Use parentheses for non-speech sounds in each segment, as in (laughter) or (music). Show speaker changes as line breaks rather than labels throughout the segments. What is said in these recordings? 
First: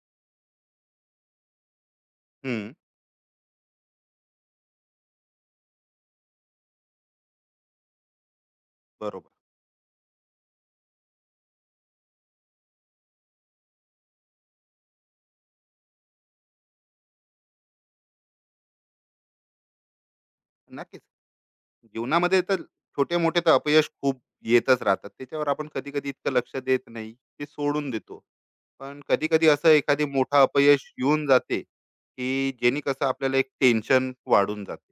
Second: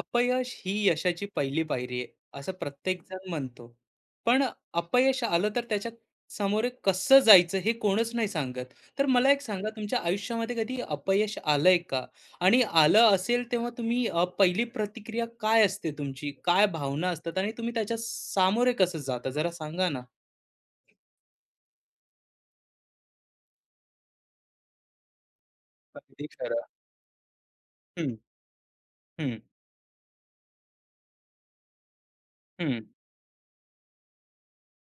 अपयश ही यशाची पहिली पायरी आहे, असं
हं,
प्रत्येक जण म्हणतो. पण अपयश आलं तर त्याच्या समोर कसं जायचं हे कोणच नाही सांगत. तर मला
बरोबर.
एक सांगा, तुमच्या आयुष्यामध्ये कधी अपयश आलंय का? आणि आलं असेल तेव्हा तुम्ही पहिली प्रतिक्रिया काय असते, तुमची काय भावना असतात आणि तुम्ही त्याच्या सामोरे कसं जाता, जरा सांगा ना.
नक्कीच. जीवनामध्ये तर छोटे-मोठे तर अपयश खूप येतच राहतात. त्याच्यावर आपण कधी-कधी
अगदी
इतकं लक्ष
खरं.
देत नाही. ते सोडून
हम्म.
देतो. पण
हम्म.
कधी-कधी असं एखादी मोठा अपयश येऊन जाते, की जेणे
हम्म.
कसं आपल्याला एक टेन्शन वाढून जाते.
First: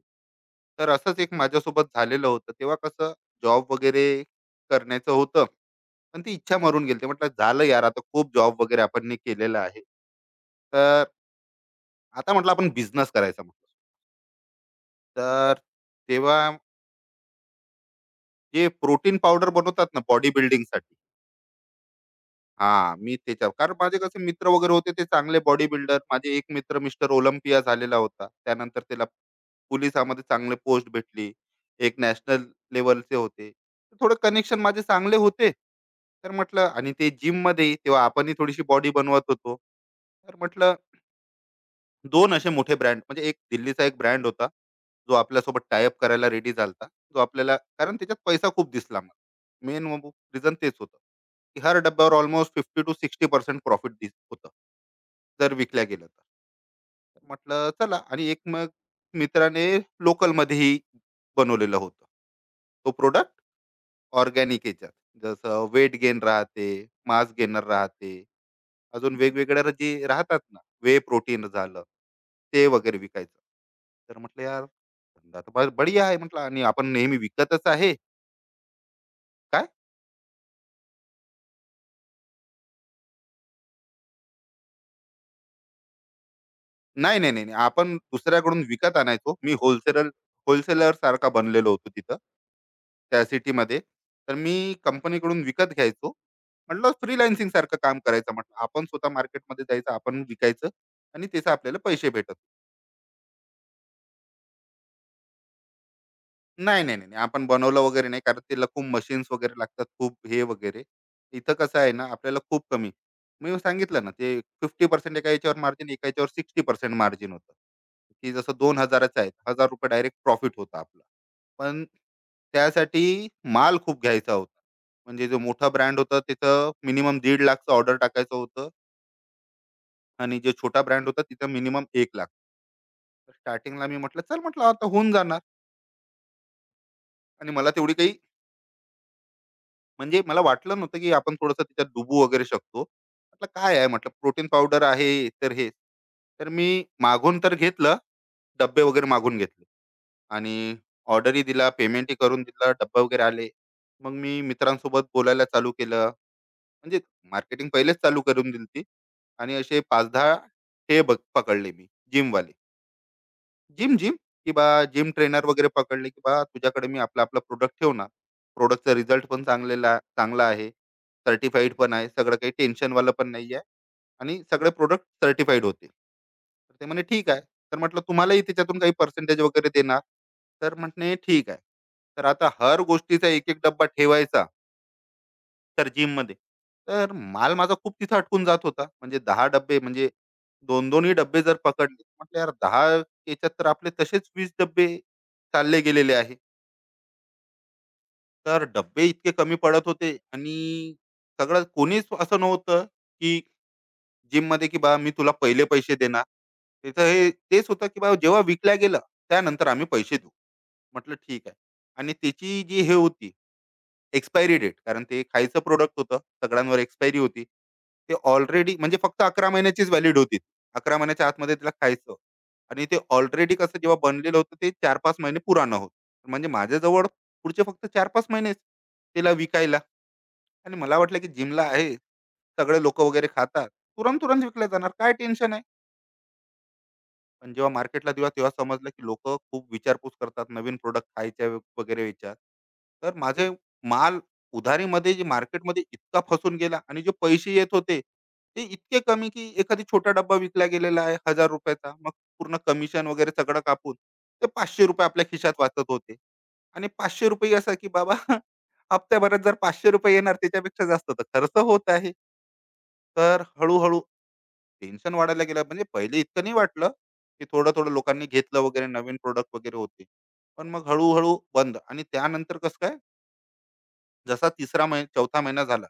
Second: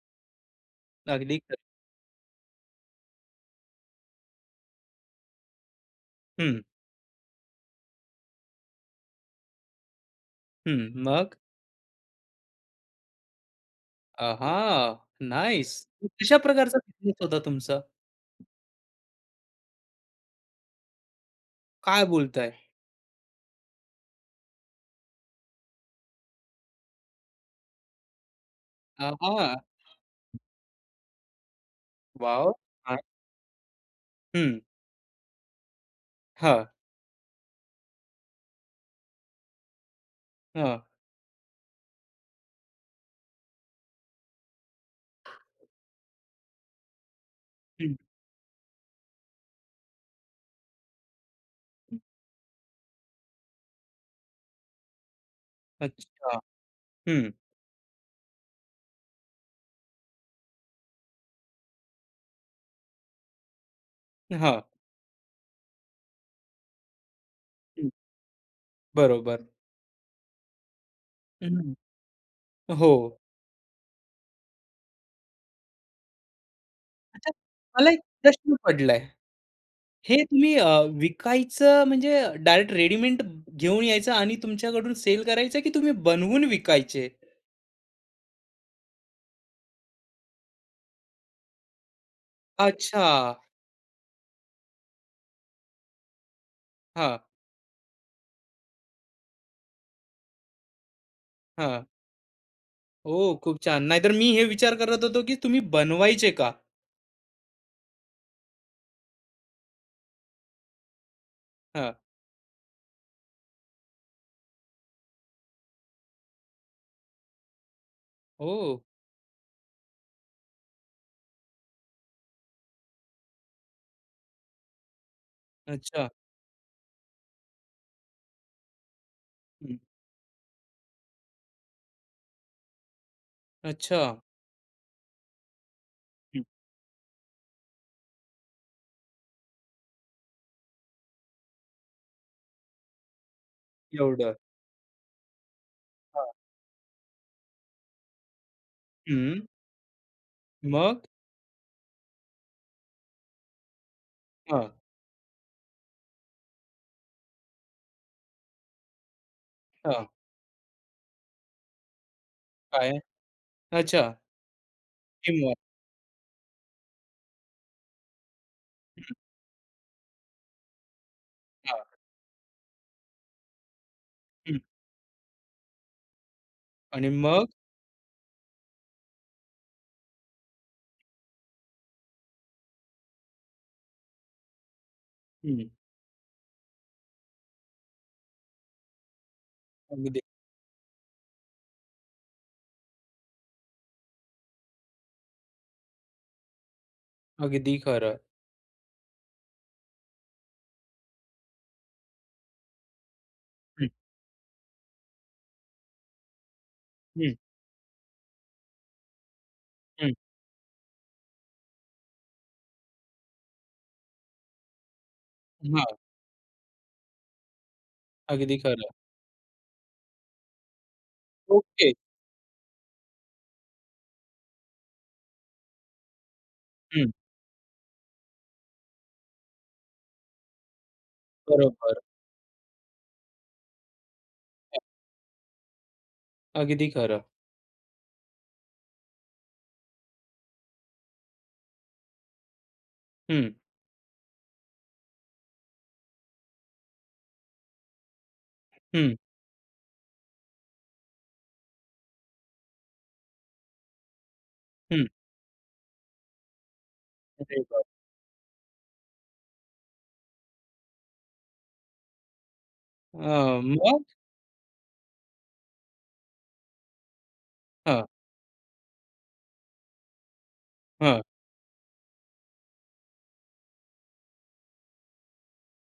तर असंच एक
अगदी खरं.
माझ्यासोबत झालेलं होतं. तेव्हा कसं जॉब वगैरे करण्याचं होतं. पण ती इच्छा
हम्म.
मरून गेली. ते म्हटलं झालं यार आता खूप जॉब वगैरे आपण नी केलेला आहे.
हम्म.
तर
मग?
आता म्हटलं आपण बिझनेस करायचा म्हटलं.
हा.
तर
नाईस. कशा
तेव्हा
प्रकारचा बिझनेस होता तुमचा?
जे प्रोटीन पावडर बनवतात ना बॉडी बिल्डिंगसाठी.
काय बोलताय?
हां, मी त्याच्यावर कारण माझे कसे मित्र वगैरे होते ते चांगले बॉडी बिल्डर. माझे एक मित्र मिस्टर ओलंपिया झालेला होता. त्यानंतर त्याला
हां.
पोलिसामध्ये चांगले पोस्ट भेटली. एक नॅशनल
वॉव! हां.
लेव्हलचे होते. थोडं
हं.
कनेक्शन माझे चांगले होते. तर
हां.
म्हटलं आणि ते जिममध्ये तेव्हा आपणही थोडीशी बॉडी बनवत होतो. तर म्हटलं
हां.
दोन असे मोठे ब्रँड म्हणजे एक दिल्लीचा एक ब्रँड होता, जो आपल्यासोबत टाय अप करायला रेडी झाला जो आपल्याला
हं.
कारण त्याच्यात पैसा खूप दिसला मला. मेन रिझन तेच होतं, की हर डब्यावर अल्मोस्ट 50% टू 60% प्रॉफिट दिस होतं. जर विकल्या गेलं तर.
अच्छा.
तर
हं.
म्हटलं चला आणि एक मग मित्राने लोकलमध्येही बनवलेलं होतं. तो प्रॉडक्ट
हां.
ऑर्गॅनिक याच्यात जसं वेट गेन राहते, मास गेनर
हं.
राहते. अजून
बरोबर.
वेगवेगळ्या जे राहतात ना, वे प्रोटीन
हं.
झालं, ते
हो.
वगैरे विकायचं. तर म्हटलं यार धंदा तर बढिया आहे म्हटलं आणि आपण नेहमी
अच्छा,
विकतच
मला
आहे.
एक प्रश्न पडलाय.
काय
हे तुम्ही विकायचं म्हणजे डायरेक्ट रेडीमेड घेऊन यायचं आणि तुमच्याकडून सेल करायचं की तुम्ही बनवून विकायचे?
नाही, नाही, नाही, नाही. आपण दुसऱ्याकडून विकत आणायचो. मी होलसेलर होलसेलर सारखा बनलेलो होतो तिथं,
अच्छा.
त्या सिटीमध्ये. तर मी कंपनीकडून विकत घ्यायचो. म्हटलं
हां.
फ्रीलान्सिंग सारखं काम करायचं म्हटलं. आपण स्वतः मार्केटमध्ये जायचं, आपण विकायचं आणि त्याचे आपल्याला
हां.
पैसे भेटत.
ओह! खूप छान. नाहीतर मी हे विचार करत होतो की तुम्ही बनवायचे का?
नाही, नाही, नाही, नाही. आपण बनवलं वगैरे नाही कारण त्याला खूप मशीन्स वगैरे लागतात, खूप हे वगैरे. इथं कसं आहे
हां.
ना, आपल्याला खूप कमी. मी सांगितलं ना, ते 50% एका याच्यावर मार्जिन, एका याच्यावर 60% मार्जिन होतं. की जसं
ओह!
2000 चं आहे, ₹1000 डायरेक्ट प्रॉफिट होता आपला. पण त्यासाठी माल खूप घ्यायचा होता. म्हणजे जो मोठा ब्रँड
अच्छा.
होता तिथं मिनिमम 1.5 लाखचं ऑर्डर टाकायचं होतं
हं.
आणि जो छोटा ब्रँड होता तिथं मिनिमम 1 लाख. स्टार्टिंगला मी
अच्छा.
म्हटलं, "चल," म्हटलं, "आता होऊन जाणार"
हं.
आणि मला तेवढी काही म्हणजे मला वाटलं नव्हतं की आपण थोडंसं त्याच्यात डुबू वगैरे शकतो. म्हटलं काय आहे म्हटलं
एवढं.
प्रोटीन पावडर आहे तर हे.
हां.
तर मी मागून तर घेतलं, डब्बे वगैरे मागून
हं.
घेतले आणि
मग?
ऑर्डरही दिला, पेमेंटही करून दिलं, डब्बा वगैरे आले. मग मी
हां.
मित्रांसोबत बोलायला चालू केलं. म्हणजे मार्केटिंग पहिलेच चालू करून दिली होती आणि असे
हां.
5-10 हे बघ पकडले मी जिमवाले.
काय?
जिम,
अच्छा.
जिम, की बा जिम ट्रेनर
टीमवर्क.
वगैरे पकडले, की बा तुझ्याकडे मी आपला-आपला प्रोडक्ट ठेवणार. प्रोडक्टचा
हं.
रिझल्ट पण चांगलेला चांगला आहे. सर्टिफाईड
हां.
पण आहे. सगळं काही टेन्शनवालं पण नाही आहे आणि
हं.
सगळे प्रोडक्ट सर्टिफाईड होतील. तर ते म्हणे,
आणि
"ठीक आहे."
मग?
तर म्हटलं, "तुम्हालाही त्याच्यातून काही पर्सेंटेज वगैरे देणार?" तर म्हटले, "ठीक आहे." तर आता हर गोष्टीचा एक-एक डब्बा ठेवायचा.
हं.
तर जिममध्ये. तर माल माझा खूप तिथं अटकून जात होता. म्हणजे 10 डब्बे म्हणजे
अगदी.
2-2 डब्बे जर पकडले, म्हटलं यार 10 याच्यात तर आपले तसेच 20 डब्बे चालले गेलेले आहे.
अगदी खरं.
तर डब्बे इतके कमी पडत होते आणि सगळं कोणीच असं नव्हतं, की
हं.
जिममध्ये की बा मी तुला पहिले पैसे देणार. तिथं हे
हं.
तेच होतं की बा जेव्हा विकल्या गेलं, त्यानंतर आम्ही
हं.
पैसे देऊ. म्हटलं ठीक आहे. आणि त्याची जी हे होती एक्सपायरी डेट कारण ते खायचं
हां.
प्रोडक्ट होतं. सगळ्यांवर एक्सपायरी होती. ते
अगदी
ऑलरेडी
खरं.
म्हणजे फक्त 11 महिन्याचीच व्हॅलिड होती. 11 महिन्याच्या आतमध्ये तिला
ओके.
खायचं आणि ते ऑलरेडी कसं जेव्हा बनलेलं होतं ते 4-5 महिने पुराणं होतं. म्हणजे माझ्याजवळ
हं.
पुढचे फक्त 4-5 महिनेच तिला विकायला आणि मला वाटलं की जिमला आहे.
बरोबर.
सगळे लोकं वगैरे खातात. तुरंत-तुरंत विकल्या
हां.
जाणार. काय टेन्शन आहे?
अगदी खरं.
पण जेव्हा मार्केटला दिला तेव्हा समजलं की लोक खूप विचारपूस करतात नवीन प्रोडक्ट खायच्या वगैरे विचार तर माझे
हं.
माल उधारीमध्ये जे मार्केटमध्ये इतका फसून गेला आणि जे पैसे येत होते ते इतके
हं.
कमी की एखादी छोटा डब्बा विकला गेलेला आहे हजार रुपयाचा मग पूर्ण कमिशन वगैरे सगळं कापून ते पाचशे रुपये
हं.
आपल्या खिशात वाचत होते आणि पाचशे रुपये
अरे
असं
वाह!
की बाबा (laughs) हप्त्याभरात जर पाचशे रुपये येणार त्याच्यापेक्षा जास्त तर खर्च होत आहे तर हळूहळू
मग?
टेन्शन वाढायला गेलं म्हणजे पहिले इतकं नाही वाटलं, की थोडं थोडं
हां.
लोकांनी घेतलं वगैरे नवीन प्रोडक्ट वगैरे होते. पण मग
हां.
हळू-हळू बंद आणि त्यानंतर कसं काय जसा तिसरा महि चौथा महिना झाला,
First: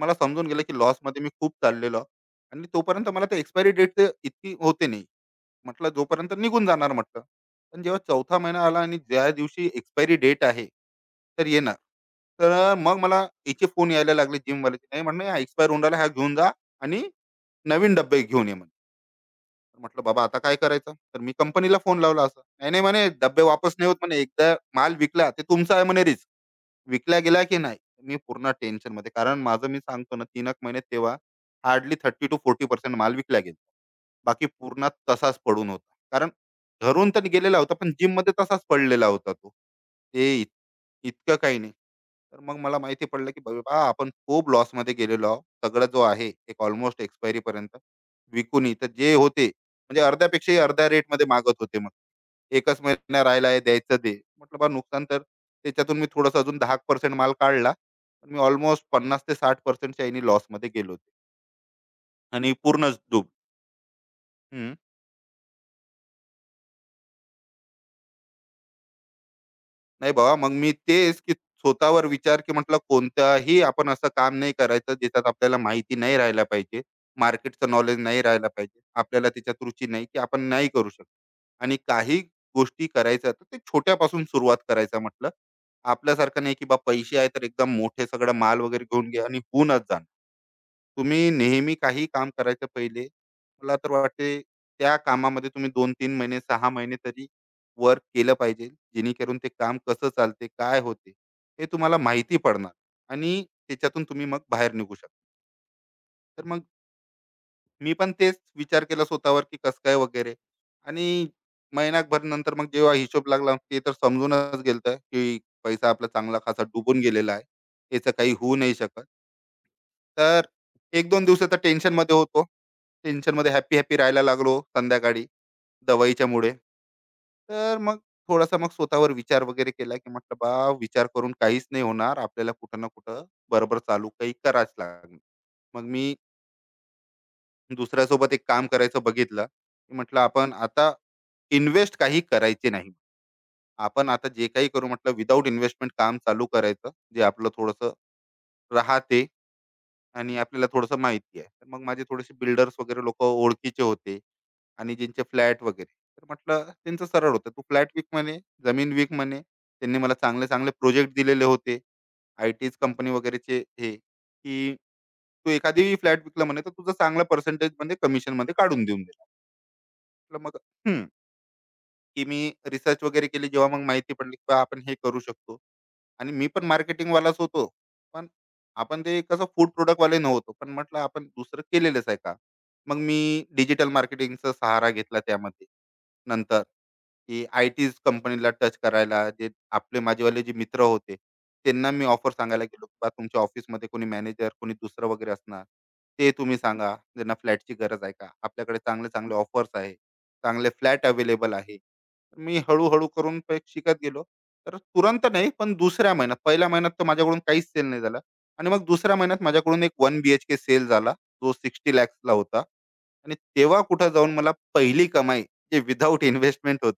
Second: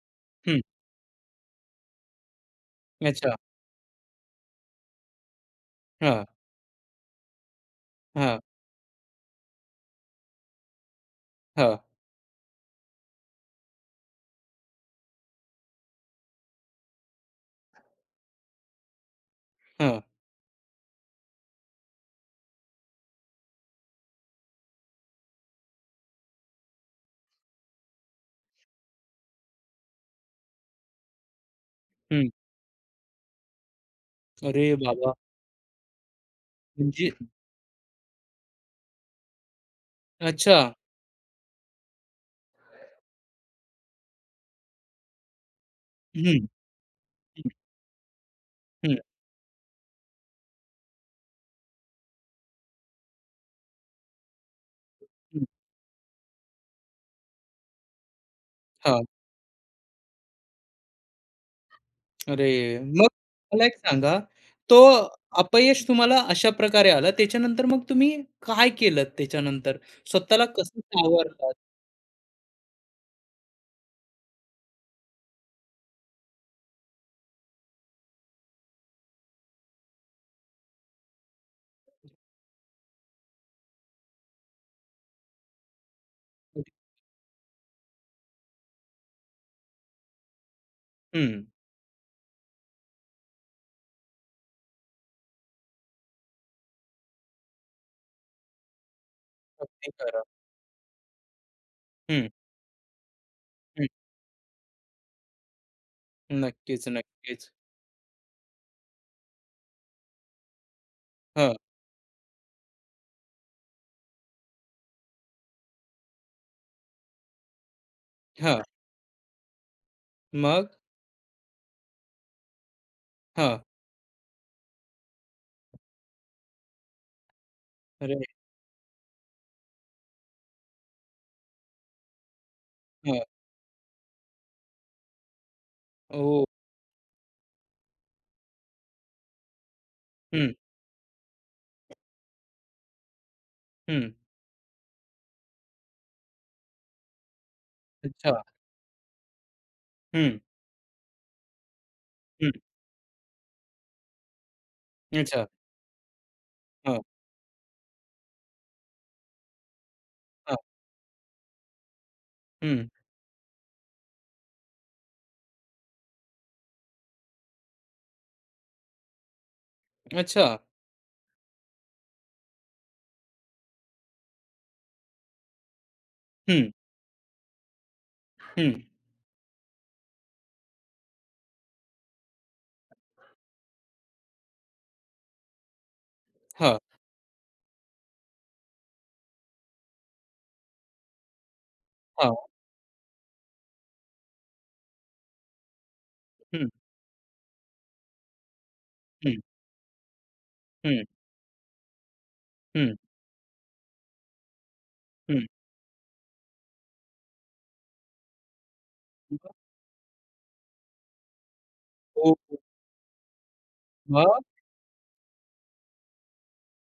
मला समजून
हं.
गेलं की लॉसमध्ये मी खूप चाललेलो आहे आणि तोपर्यंत मला
अच्छा.
ते एक्सपायरी डेट इतकी होते नाही. म्हटलं
हां.
जोपर्यंत निघून जाणार म्हटलं. पण जेव्हा चौथा
हां.
महिना आला आणि ज्या दिवशी एक्सपायरी डेट आहे, तर येणार.
हां.
तर मग मला याचे फोन यायला लागले जिमवाल्याचे. नाही म्हणे, एक्सपायर होऊन राहिला, हा घेऊन जा आणि नवीन डब्बे घेऊन ये" म्हणे. तर
हां.
म्हटलं बाबा आता काय करायचं तर मी कंपनीला फोन लावला असं नाही नाही म्हणे डब्बे वापस नाही होत म्हणे एकदा माल विकला ते तुमचा आहे म्हणे रिस्क विकला गेला की नाही मी पूर्ण टेन्शन मध्ये कारण माझं मी सांगतो ना तीन एक महिने तेव्हा हार्डली थर्टी
हं.
टू फोर्टी पर्सेंट माल विकला गेला बाकी
अरे
पूर्ण
बाबा!
तसाच पडून होता कारण
म्हणजे
घरून तर गेलेला होता पण जिम मध्ये तसाच पडलेला होता तो ते
अच्छा.
इतकं काही नाही तर मग मला माहिती पडलं की बाबा आपण खूप लॉसमध्ये गेलेलो आहोत सगळं जो
हं.
आहे
हं.
एक ऑलमोस्ट एक्सपायरी पर्यंत विकूनही तर
हं.
जे होते म्हणजे अर्ध्यापेक्षाही अर्ध्या रेटमध्ये मागत होते मग एकच महिना राहिला आहे द्यायचं दे म्हटलं बा नुकसान तर
हं.
त्याच्यातून मी थोडंसं अजून 10% माल काढला पण मी ऑलमोस्ट
हां.
50 ते 60%च्या यांनी लॉसमध्ये गेलो होते आणि
अरे!
पूर्णच
मग मला एक सांगा, तो
डूब
अपयश तुम्हाला अशा प्रकारे आला, त्याच्यानंतर मग तुम्ही काय केलंत त्याच्यानंतर?
नाही बाबा
स्वतःला
मग मी
कसं
तेच की
सावरलात?
स्वतःवर विचार की म्हटलं कोणताही आपण असं काम नाही करायचं ज्याच्यात आपल्याला माहिती नाही राहायला पाहिजे. मार्केटचं नॉलेज नाही राहायला पाहिजे. आपल्याला त्याच्यात रुची नाही की आपण नाही करू शकत. आणि काही गोष्टी करायच्या तर ते छोट्यापासून सुरुवात करायचा म्हटलं. आपल्यासारखं नाही की बा पैसे आहे तर एकदम मोठे सगळं माल वगैरे घेऊन घ्या आणि होऊनच जाणार. तुम्ही
हं.
नेहमी काही काम करायच्या पहिले मला तर वाटते त्या कामामध्ये तुम्ही 2-3 महिने, 6 महिने तरी वर्क केलं पाहिजे. जेणेकरून ते काम
अगदी
कसं
खरं.
चालते, काय होते, हे तुम्हाला
हं.
माहिती पडणार आणि
हं.
त्याच्यातून तुम्ही मग बाहेर निघू शकता. तर मग
नक्कीच, नक्कीच.
मी पण तेच विचार केला स्वतःवर, की कसं काय वगैरे आणि
हां.
महिनाभर नंतर मग जेव्हा हिशोब लागला, ते तर समजूनच गेलं, की पैसा आपला चांगला खासा डुबून गेलेला आहे. याचं काही होऊ
हां.
नाही शकत. तर
मग?
1-2 दिवसाचं टेन्शनमध्ये होतो. टेन्शनमध्ये
हां.
हॅपी हॅपी राहायला लागलो संध्याकाळी दवाईच्या मुळे. तर मग
अरे!
थोडासा मग स्वतःवर विचार वगैरे केला, की म्हटलं बा विचार करून काहीच नाही होणार. आपल्याला कुठं ना
हां.
कुठं बरोबर चालू काही करावंच लागणार. मग मी
ओह!
दुसऱ्यासोबत एक काम करायचं बघितलं, की म्हटलं
हं.
आपण आता इन्व्हेस्ट काही करायची नाही. आपण
हं.
आता जे काही करू म्हटलं विदाऊट इन्व्हेस्टमेंट काम चालू करायचं. जे आपलं थोडंसं
अच्छा.
राहते.
हं.
आणि आपल्याला थोडंसं माहिती आहे. तर मग माझे थोडेसे
हं.
बिल्डर्स वगैरे लोकं ओळखीचे होते आणि ज्यांचे
अच्छा.
फ्लॅट वगैरे. तर म्हटलं
हां.
त्यांचं सरळ होतं. तू फ्लॅट विक म्हणे, जमीन विक म्हणे. त्यांनी मला
हां.
चांगले-चांगले प्रोजेक्ट दिलेले होते. आय-टीज
हं.
कंपनी वगैरेचे हे, की तू एखादी फ्लॅट विकला म्हणे, तर तुझं चांगलं पर्सेंटेजमध्ये कमिशनमध्ये काढून देऊन देणार.
अच्छा.
म्हटलं मग हं, की मी रिसर्च वगैरे केली. जेव्हा मग माहिती पडली, की बा आपण हे करू शकतो. आणि मी पण
हं.
मार्केटिंग वालाच होतो. पण
हं.
आपण ते कसं फूड प्रॉडक्ट वाले नव्हतो. पण म्हटलं आपण दुसरं केलेलंच आहे का? मग मी डिजिटल मार्केटिंगचा सहारा घेतला त्यामध्ये. नंतर
हां.
की आय-टीज कंपनीला टच करायला जे आपले माझेवाले जे मित्र होते, त्यांना मी ऑफर
हां.
सांगायला गेलो, "बा तुमच्या ऑफिसमध्ये कोणी मॅनेजर, कोणी दुसरं वगैरे असणार, ते तुम्ही
हं.
सांगा. ज्यांना फ्लॅटची गरज आहे का? आपल्याकडे चांगले-चांगले
हं.
ऑफर्स आहे. चांगले
हं.
फ्लॅट अवेलेबल आहे. मी
हं.
हळूहळू करून शिकत गेलो तर तुरंत
हं.
नाही पण दुसऱ्या महिन्यात पहिल्या महिन्यात तर माझ्याकडून काहीच सेल नाही झाला आणि मग दुसऱ्या महिन्यात
मग?
माझ्याकडून एक 1 BHK सेल झाला जो सिक्स्टी
हो,
लॅक्सला होता
हो.
आणि तेव्हा कुठं जाऊन मला पहिली कमाई जे विदाऊट इन्व्हेस्टमेंट होत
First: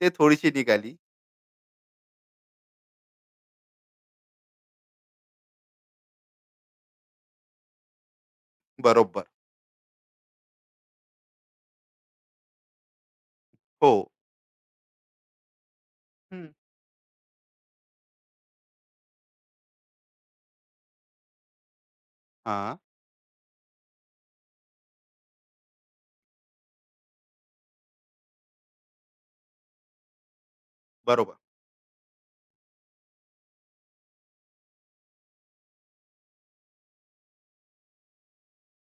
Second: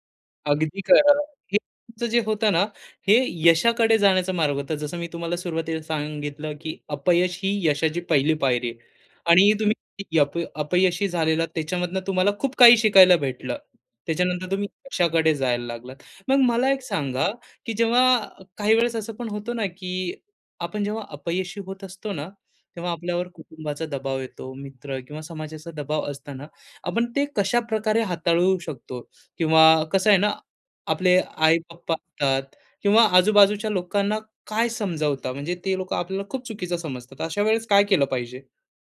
ते थोडीशी
अगदी
निघाली
खरं. हे तुमचं जे होतं ना, हे यशाकडे जाण्याचा मार्ग होता. जसं मी तुम्हाला सुरुवातीला सांगितलं, की अपयश ही यशाची पहिली पायरी आहे.
बरोबर
आणि तुम्ही किती अपयशी झालेला त्याच्यामधनं तुम्हाला खूप काही शिकायला भेटलं.
हो
त्याच्यानंतर तुम्ही यशाकडे जायला लागलात. मग
हम्म.
मला एक सांगा, की जेव्हा काही वेळेस असं पण होतं ना, की आपण जेव्हा अपयशी होत असतो ना,
हा
तेव्हा आपल्यावर कुटुंबाचा दबाव येतो, मित्र किंवा समाजाचा दबाव असताना आपण ते कशाप्रकारे हाताळू शकतो? किंवा कसं आहे ना, आपले
बरोबर
आई-पप्पा असतात किंवा आजूबाजूच्या लोकांना काय समजावता? म्हणजे ते लोकं आपल्याला खूप चुकीचं समजतात. अशा वेळेस काय केलं पाहिजे?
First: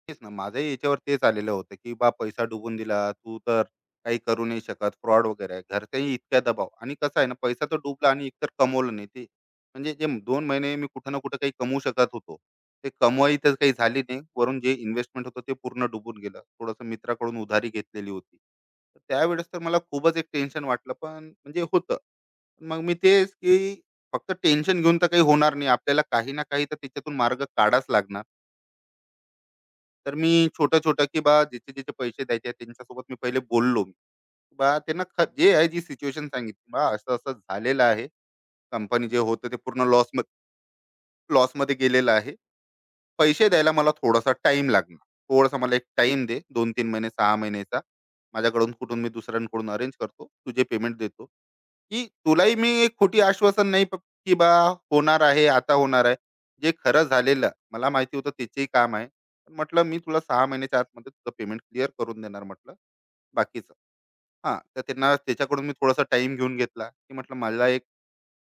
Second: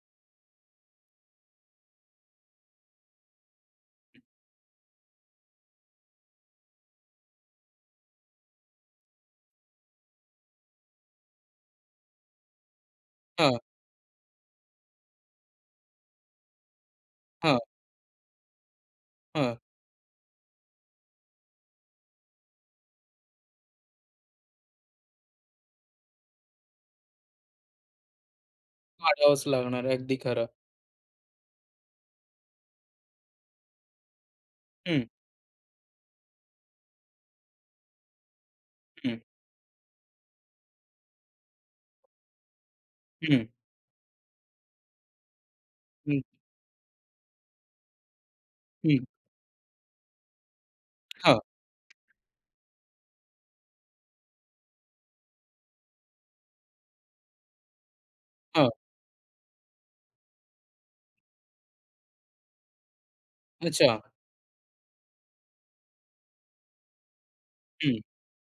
तेच ना माझंही याच्यावर तेच आलेलं होतं की बा पैसा डुबून दिला तू तर काही करू नाही शकत फ्रॉड वगैरे आहे घरच्याही इतक्या दबाव आणि कसं आहे ना पैसा तर डुबला आणि एकतर कमवलं नाही ते म्हणजे जे 2 महिने मी कुठं ना कुठं काही कमवू शकत होतो ते कमवाई तर
हां.
काही झाली नाही वरून जे इन्व्हेस्टमेंट होतं ते पूर्ण डुबून गेलं थोडंसं मित्राकडून
हां.
उधारी घेतलेली होती तर त्यावेळेस
हां.
तर मला खूपच एक टेन्शन वाटलं पण म्हणजे होतं मग मी तेच की फक्त टेन्शन घेऊन तर काही होणार नाही आपल्याला काही ना काही तर त्याच्यातून मार्ग काढाच लागणार
वाढावंच लागणार आहे. अगदी
तर मी
खरं.
छोटं-छोटं, की बा जिचे-जिचे पैसे द्यायचे आहेत त्यांच्यासोबत मी पहिले बोललो. की बा त्यांना
हं.
जे आहे जी सिच्युएशन सांगितली. बा असं-असं झालेलं आहे. कंपनी जे
हं.
होतं ते पूर्ण लॉसमध्ये गेलेलं आहे.
हं.
पैसे द्यायला मला थोडासा टाइम लागणार. थोडासा मला एक
हं.
टाईम दे 2-3 महिने, 6 महिन्याचा. माझ्याकडून कुठून
हं.
मी दुसऱ्यांकडून अरेंज करतो. तुझे पेमेंट देतो.
हां.
की तुलाही मी एक खोटी आश्वासन नाही की बा होणार आहे आता होणार आहे जे खरं झालेलं मला माहिती होतं त्याचेही
हां.
काम आहे पण म्हटलं मी तुला 6 महिन्याच्या आतमध्ये तुझं पेमेंट क्लिअर करून देणार म्हटलं बाकीचं
अच्छा.
हां तर त्यांना त्याच्याकडून मी थोडासा टाइम घेऊन घेतला की म्हटलं मला एक
हं.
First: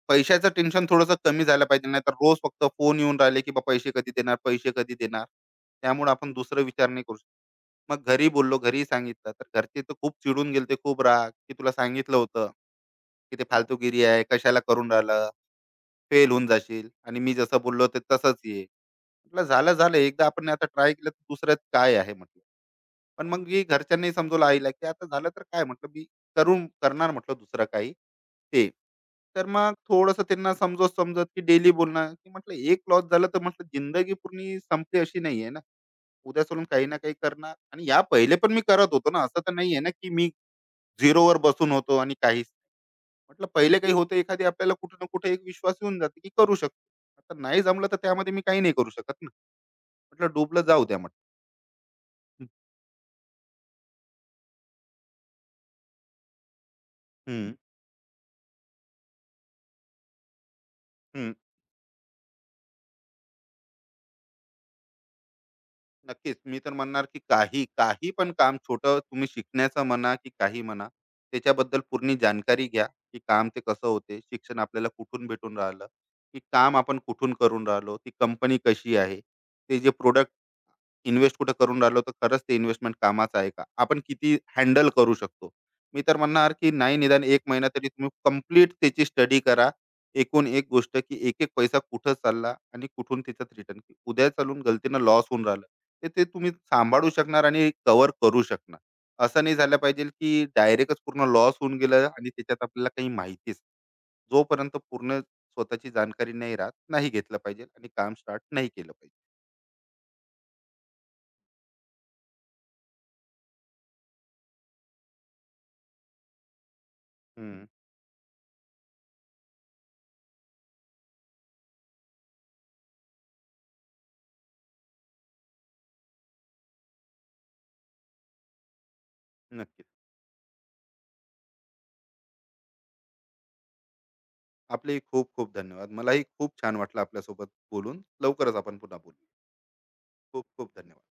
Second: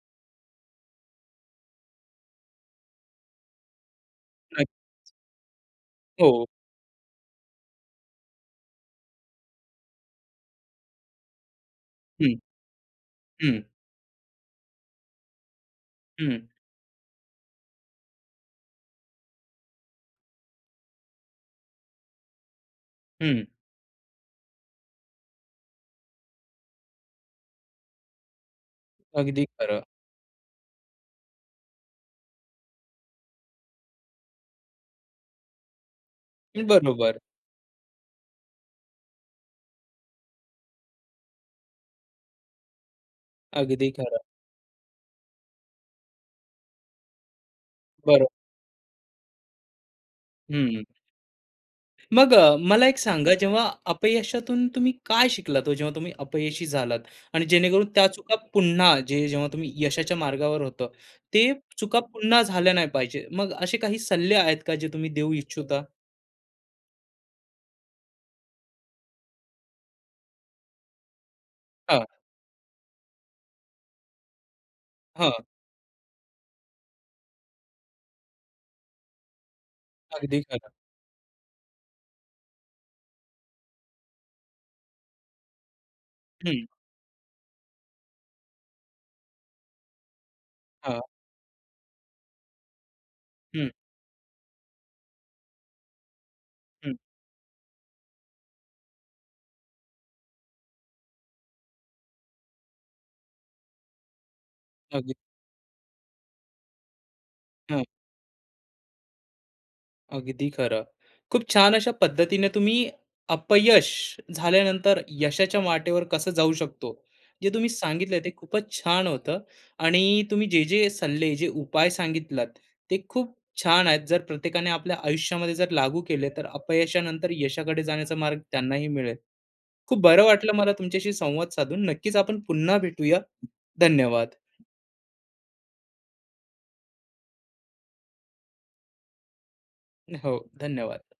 पैशाचं टेन्शन थोडंसं कमी झालं पाहिजे नाही तर रोज फक्त फोन येऊन राहिले की बा पैसे कधी देणार
नक्क
पैसे कधी देणार त्यामुळे आपण
हो.
दुसरं विचार नाही करू मग घरी बोललो, घरी सांगितलं, तर घरचे तर खूप चिडून गेलते, खूप राग, की तुला सांगितलं
हं.
होतं, की ते
हं.
फालतूगिरी आहे, कशाला करून राहिलं, फेल
हं.
होऊन जाशील आणि मी जसं बोललो ते तसंच ये. म्हटलं झालं, झालं एकदा आपण आता ट्राय केलं तर दुसऱ्यात काय आहे म्हटलं. पण मग
हं.
मी घरच्यांनाही समजवलं आईला, की आता झालं तर काय म्हटलं मी करून करणार म्हटलं दुसरं काही ते.
अगदी
तर मग
खरं.
थोडंसं त्यांना समजवत-समजवत, की डेली बोलणं, की म्हटलं एक लॉस झालं तर म्हटलं जिंदगी पूर्ण संपली अशी नाहीये ना. उद्या सोडून काही ना काही
बरोबर.
करणार आणि या पहिले पण मी करत होतो ना. असं तर नाहीये ना, की मी झिरोवर बसून होतो आणि काहीच नाही. म्हटलं पहिले
अगदी
काही होतं
खरं.
एखादी आपल्याला कुठे ना कुठे एक विश्वास येऊन जाते, की करू शकतो. आता नाही जमलं तर
बरो
त्यामध्ये मी काही नाही करू शकत ना. म्हटलं डुबलं
हं.
जाऊ द्या म्हटलं.
मग मला एक सांगा, जेव्हा अपयशातून तुम्ही काय शिकलात हो? जेव्हा तुम्ही अपयशी झालात आणि
हं,
जेणेकरून त्या चुका पुन्हा, जेव्हा तुम्ही यशाच्या मार्गावर होतं,
हं.
ते चुका पुन्हा झाल्या नाही पाहिजे. मग असे काही सल्ले आहेत का जे तुम्ही देऊ इच्छिता?
नक्कीच. मी तर म्हणणार, की काही, काही पण काम छोटं तुम्ही शिकण्याचं म्हणा, की काही म्हणा, त्याच्याबद्दल
हां.
पूर्ण जाणकारी घ्या, की काम ते कसं होते, शिक्षण आपल्याला कुठून
हां.
भेटून राहिलं, की काम आपण कुठून करून राहिलो, ती कंपनी कशी आहे, ते जे प्रोडक्ट
अगदी खरं.
इन्व्हेस्ट कुठं करून राहिलो, तर खरंच ते इन्व्हेस्टमेंट कामाचं आहे का? आपण किती हँडल करू शकतो? मी तर म्हणणार,
हं.
की नाही निदान एक महिना तरी तुम्ही कम्प्लीट त्याची स्टडी करा. एकूण एक गोष्ट,
हां.
की एक-एक पैसा कुठं चालला आणि कुठून त्याच्यात
हं.
रिटर्न. की उद्या चालून गलतीनं लॉस होऊन राहिलं, तर ते तुम्ही
हं.
सांभाळू शकणार आणि कव्हर करू शकणार. असं नाही झालं पाहिजे, की डायरेक्टच पूर्ण लॉस होऊन गेलं आणि त्याच्यात आपल्याला काही माहितीच जोपर्यंत
अगदी.
पूर्ण स्वतःची जाणकारी नाही राहत, नाही घेतलं पाहिजे आणि काम स्टार्ट नाही केलं पाहिजे.
अगदी खरं. खूप छान अशा पद्धतीने तुम्ही अपयश झाल्यानंतर यशाच्या वाटेवर कसं जाऊ शकतो, जे
हं,
तुम्ही सांगितलं, ते खूपच छान होतं. आणि तुम्ही जे, जे सल्ले, जे उपाय सांगितलात, ते खूप छान आहेत. जर प्रत्येकाने आपल्या आयुष्यामध्ये जर लागू केले, तर अपयशानंतर यशाकडे जाण्याचा मार्ग त्यांनाही मिळेल.
नक्कीच.
खूप बरं वाटलं मला तुमच्याशी संवाद साधून. नक्कीच आपण पुन्हा भेटूया. धन्यवाद.
आपले खूप खूप धन्यवाद मलाही खूप छान वाटलं आपल्यासोबत बोलून लवकरच आपण पुन्हा बोलू
हो,
खूप खूप धन्यवाद
धन्यवाद.